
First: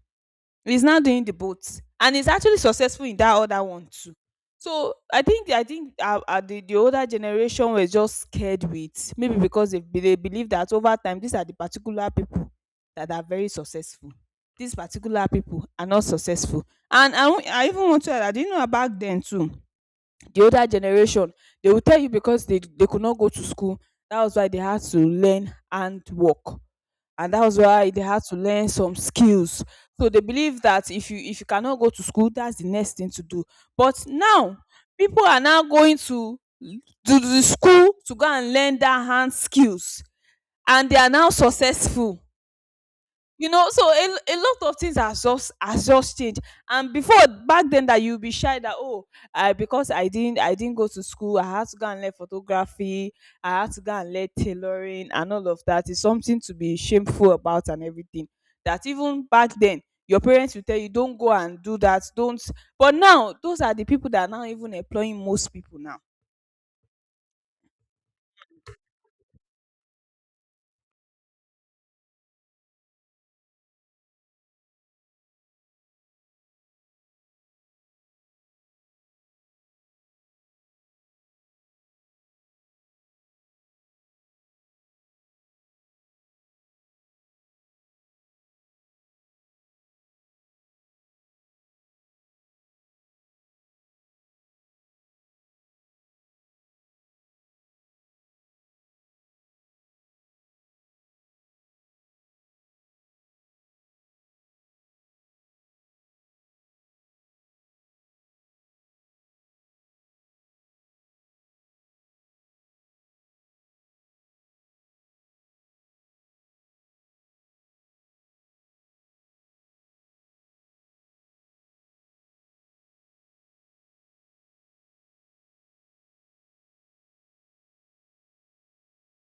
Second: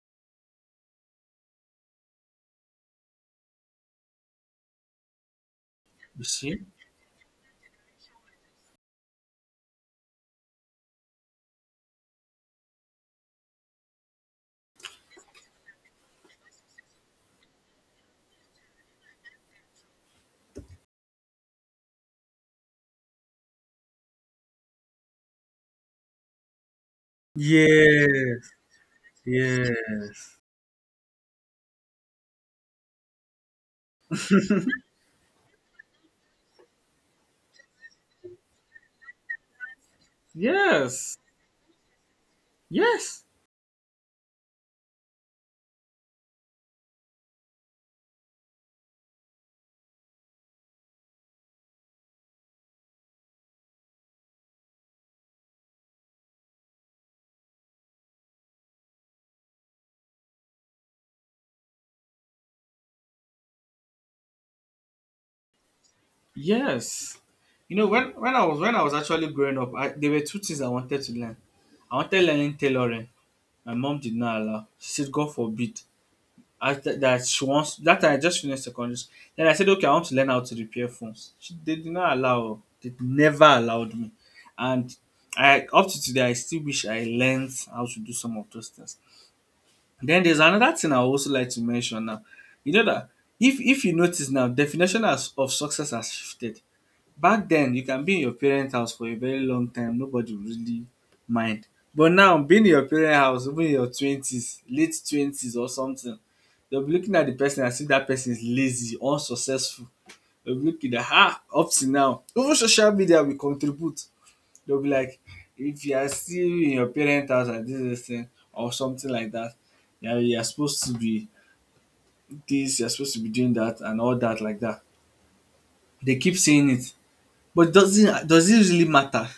he's not doing the both, and he's actually successful in that other one too. So I think
You
the,
see?
the older generation were just scared with, maybe because they believe that over time these are the particular people that are very successful, these particular people are not successful. And I, won't- I even want to add, I didn't know back then too, the older generation, they will tell you, because they could not go to school, that was why they had to learn hand work, and that was why they had to
Yes,
learn some skills. So they
yes,
believe that if you cannot go to school, that's the next thing to do. But now people are now going to the school to go and learn their hand skills, and they are
yes,
now successful.
yes.
You know, so a lot of things has just changed. And before, back then, that you'll be shy that, "Oh, I, because I didn't go to school, I had to go and learn photography, I had to go and learn tailoring," and all of that is something to be shameful about and everything. That even back then your parents will tell you, "Don't go and do that, don't." But now those are the people that are now even employing most people now.
Yes. You know, when I was actually growing up, I, there were two things I wanted to learn. I wanted learning tailoring. My mom did not allow. She said, God forbid. That she wants that time I just finished secondary school. Then I said, okay, I want to learn how to repair phones. She they did not allow. They never allowed me. And I up to today I still wish I learned how to do some of those things. Then there's another thing I would also like to mention now. You know that if you notice now, definition as, of success has shifted. Back then, you can be in your parents' house for a very long time, nobody will really mind. But now, being in your parents' house, even in your 20s, late 20s or something, you'll be looking at the person and see that person is lazy, unsuccessful. You'll be looking at, ah, up to now. Even social media will contribute. They'll be like, if you are still in your parents' house and this thing, or something like that, yeah, you're supposed to be this, you're supposed to be doing that, and all that, like that. They keep saying it. But doesn't does it really matter?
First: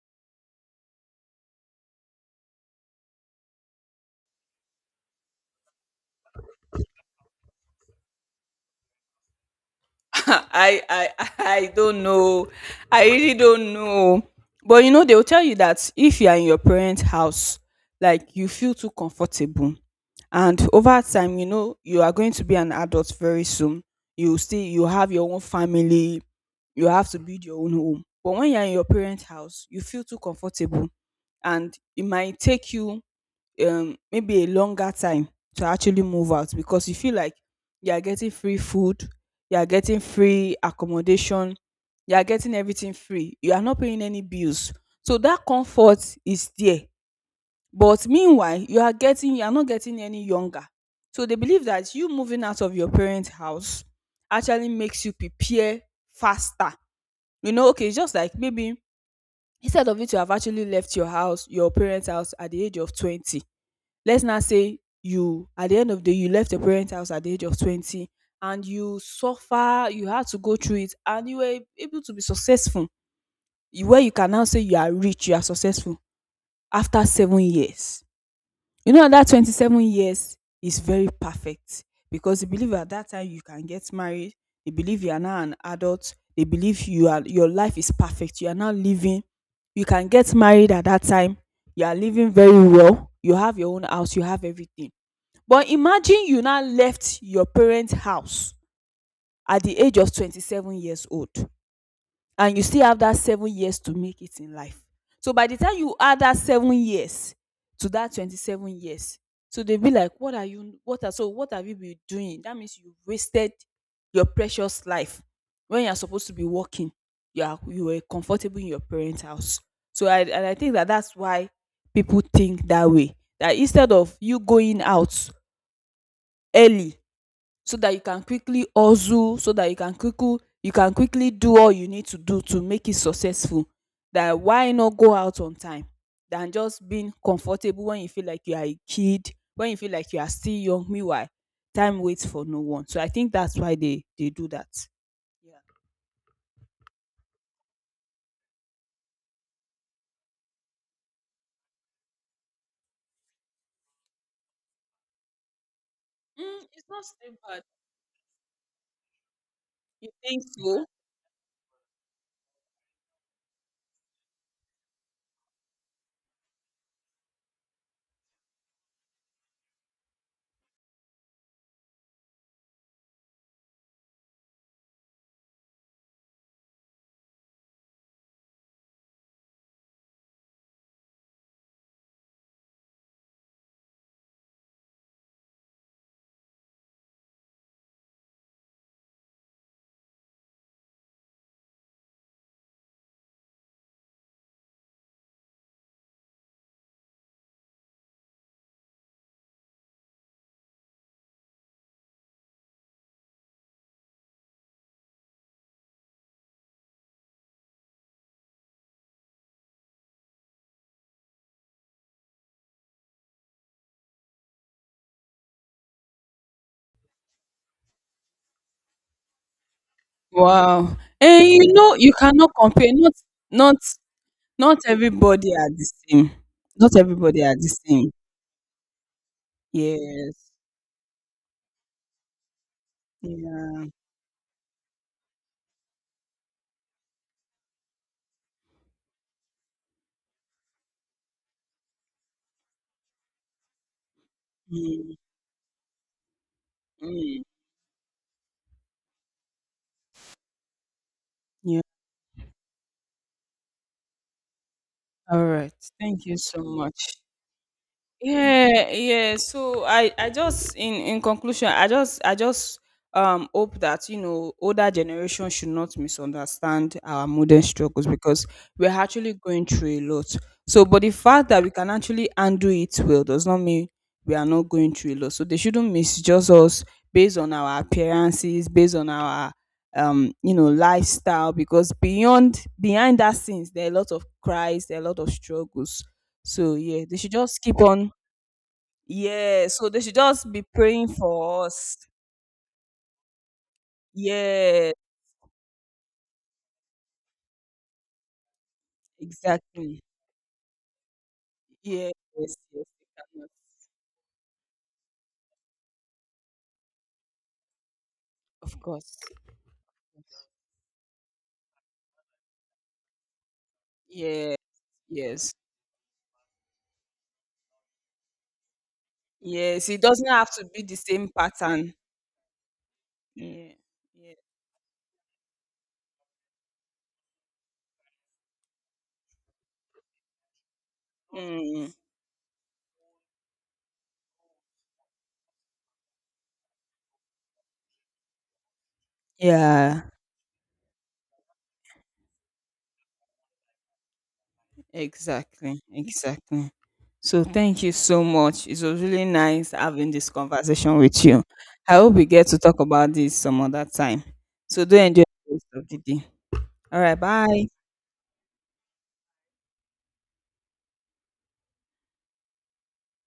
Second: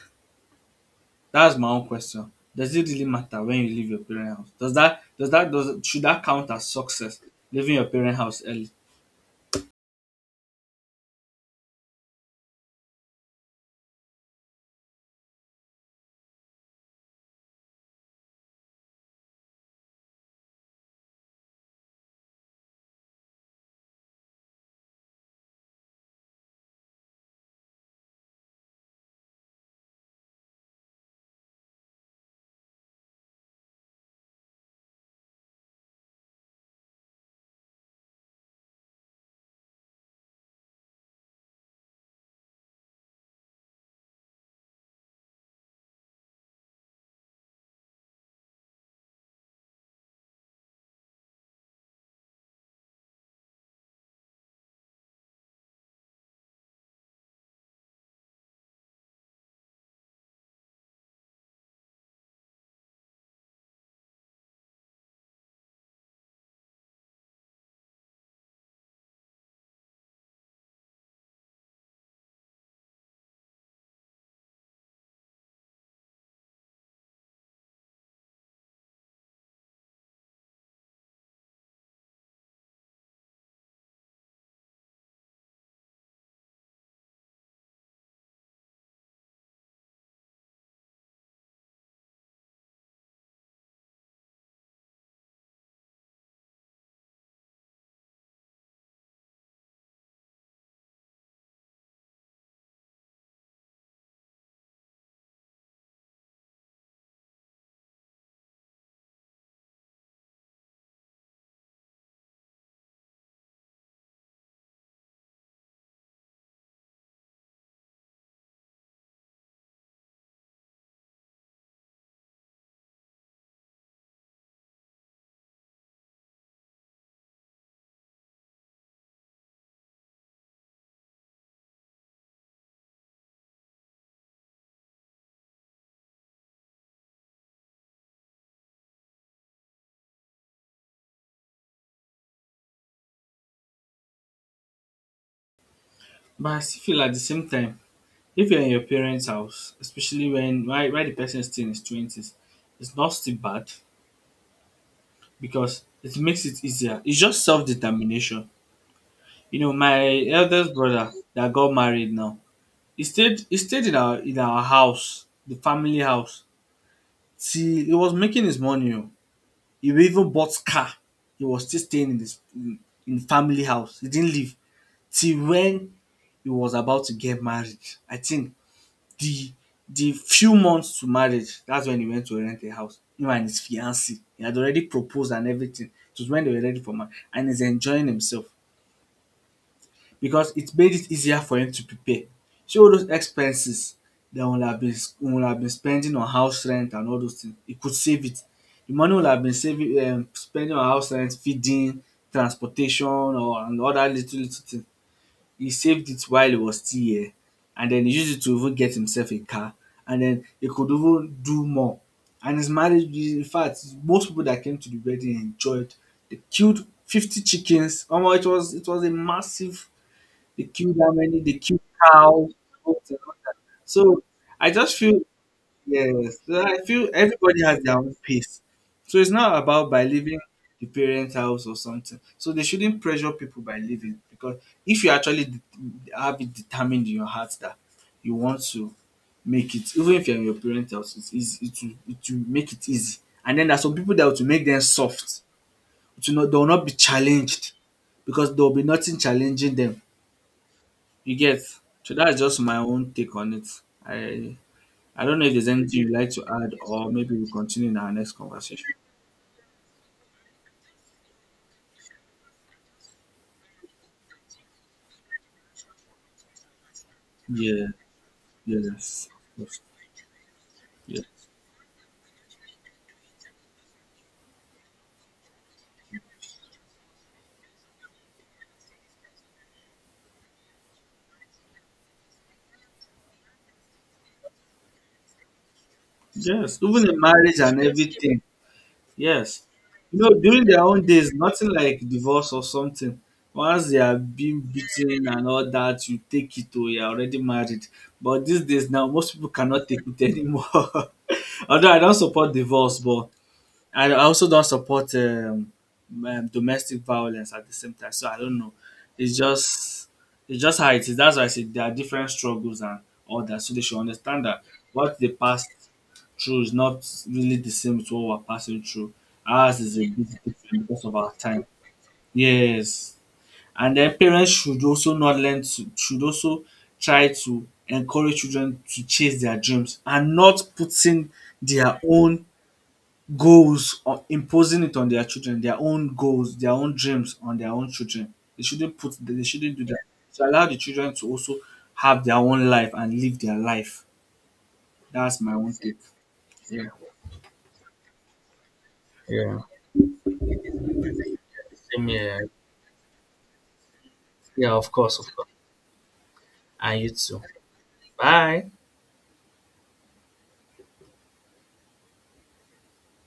That's my own question. Does it really matter when you leave your parent house? Does that does that does should that count as success leaving your parent house early?
I I I don't know. I really don't know. But you know, they'll tell you that if you are in your parents' house, like you feel too comfortable. And over time, you know, you are going to be an adult very soon. You have your own family, you have to build your own home. But when you're in your parents' house, you feel too comfortable. And it might take you maybe a longer time to actually move out because you feel like you are getting free food, you are getting free accommodation, you are getting everything free. You are not paying any bills. So that comfort is there. But meanwhile, you are not getting any younger. So they believe that you moving out of your parents' house actually makes you prepare faster. You know, okay, it's just like maybe instead of it to have actually left your house, your parents' house at the age of 20, let's now say you, at the end of the day, you left your parents house at the age of 20, and you suffer, you had to go through it, and you were able to be successful, where you can now say you are rich, you are successful, after 7 years. You know that 27 years is very perfect, because they believe at that time you can get married, they believe you are now an adult, they believe your life is perfect, you are now living, you can get married at that time, you are living very well, you have your own house, you have everything. But imagine you now left your parents' house at the age of 27 years old, and you still have that 7 years to make it in life. So by the time you add that 7 years to that 27 years, so they'll be like, "What are you, what are so what have you been doing? That means you wasted your precious life when you're supposed to be working. You were comfortable in your parents' house." So, I and I think that's why people think that way. That instead of you going out early so that you can quickly hustle, so that you can quickly do all you need to do to make it successful, that why not go out on time than just being comfortable, when you feel like you are a kid, when you feel like you are still young, meanwhile time waits for no one. So I think that's why they do that. Yeah.
But I still feel at the same time, if you're in your parents' house, especially when why the person is still in his twenties, it's not still bad because it makes
Mm,
it
it's
easier.
not
It's
still
just
bad.
self determination. You know,
You
my
think
eldest
so?
brother that got married now, he stayed in our house, the family house, till he was making his money. Oh. He even bought car. He was still staying in in family house. He didn't leave till when he was about to get married. I think the the few months to marriage, that's when he went to rent a house. Him and his fiancée. He had already proposed and everything. It was when they were ready for marriage and he's enjoying himself because it made it easier for him to prepare. See all those expenses that would have been we would have been spending on house rent and all those things, he could save it. The money would have been saving spending on house rent, feeding, transportation or and other little little things. He saved it while he was still here and then he used it to even get himself a car and then he could even do more. And his marriage in fact most people that came to the wedding enjoyed. They killed 50 chickens. Omo it was a massive they
Wow.
killed how many?
And
They
you
killed
know you cannot
cows.
compare.
Goats and all.
Not
So I
Not
just feel
everybody are the same.
yes. So I
Not
feel
everybody are
everybody
the
has their
same.
own pace. So it's not about by leaving
Yes.
the parent house or something. So they shouldn't pressure people by
Yeah.
leaving because if you actually have it determined in your heart that you want to make it, even if you're in your parent house, it's easy. It will make it easy. And then there's some people that will make them
Mm,
soft. It will not, they will not be
mm.
challenged because there will be nothing challenging them. You get.
Yeah.
So that's just my own take on it. I I don't know
All
if there's
right.
anything you'd
Thank
like
you
to
so
add, or
much.
maybe we continue in our next
Yeah,
conversation.
yeah, so I just, in conclusion, I just hope that, you know, older generation should not misunderstand our modern
Yeah.
struggles, because we're
Yes.
actually going
Yes.
through a lot. So, but the
Yes.
fact that we can actually undo it well does not mean we are not going through a lot, so they shouldn't misjudge us based on our appearances, based on our you know lifestyle, because beyond behind that scenes there are a lot of cries, there are a lot of struggles. So
Yes.
yeah,
Even
they
in
should
marriage
just
and
keep on,
everything. Yes.
yeah, so they should
You know,
just be
during their own
praying
days,
for
nothing
us.
like divorce or something. Once they are being
Yes,
beaten and all that, you take it to you're already married. But these days now, most people cannot take
exactly.
it anymore. Although I
Yes,
don't support
yes, yes,
divorce,
they
but
cannot.
I also don't support domestic violence at the same time. So I don't know.
Of course.
It's just it's just how it is. That's why I said there are different struggles and all that. So they should understand
Yes,
that what they
yes.
passed through is not really the same as what we're passing through. Ours
Yes,
is
it
a bit
doesn't have to be
different
the
because of
same
our time.
pattern.
Yes.
Yeah.
And then
Yeah.
parents should also not learn to should also try to encourage children to chase their dreams and not putting
Mm.
their own goals or imposing it on their children, their own goals, their own dreams on their own children. They shouldn't do that.
Yeah,
So allow the children to also have their own life and live their life. That's my own
exactly.
take.
Exactly.
Yeah.
So thank you so much. It was really
Yeah,
nice having this conversation with you. I
same
hope we get
here.
to talk about this some other time.
Yeah,
So
of
do
course,
enjoy
of course.
the rest of the day.
And
All
you
right,
too.
bye.
Bye.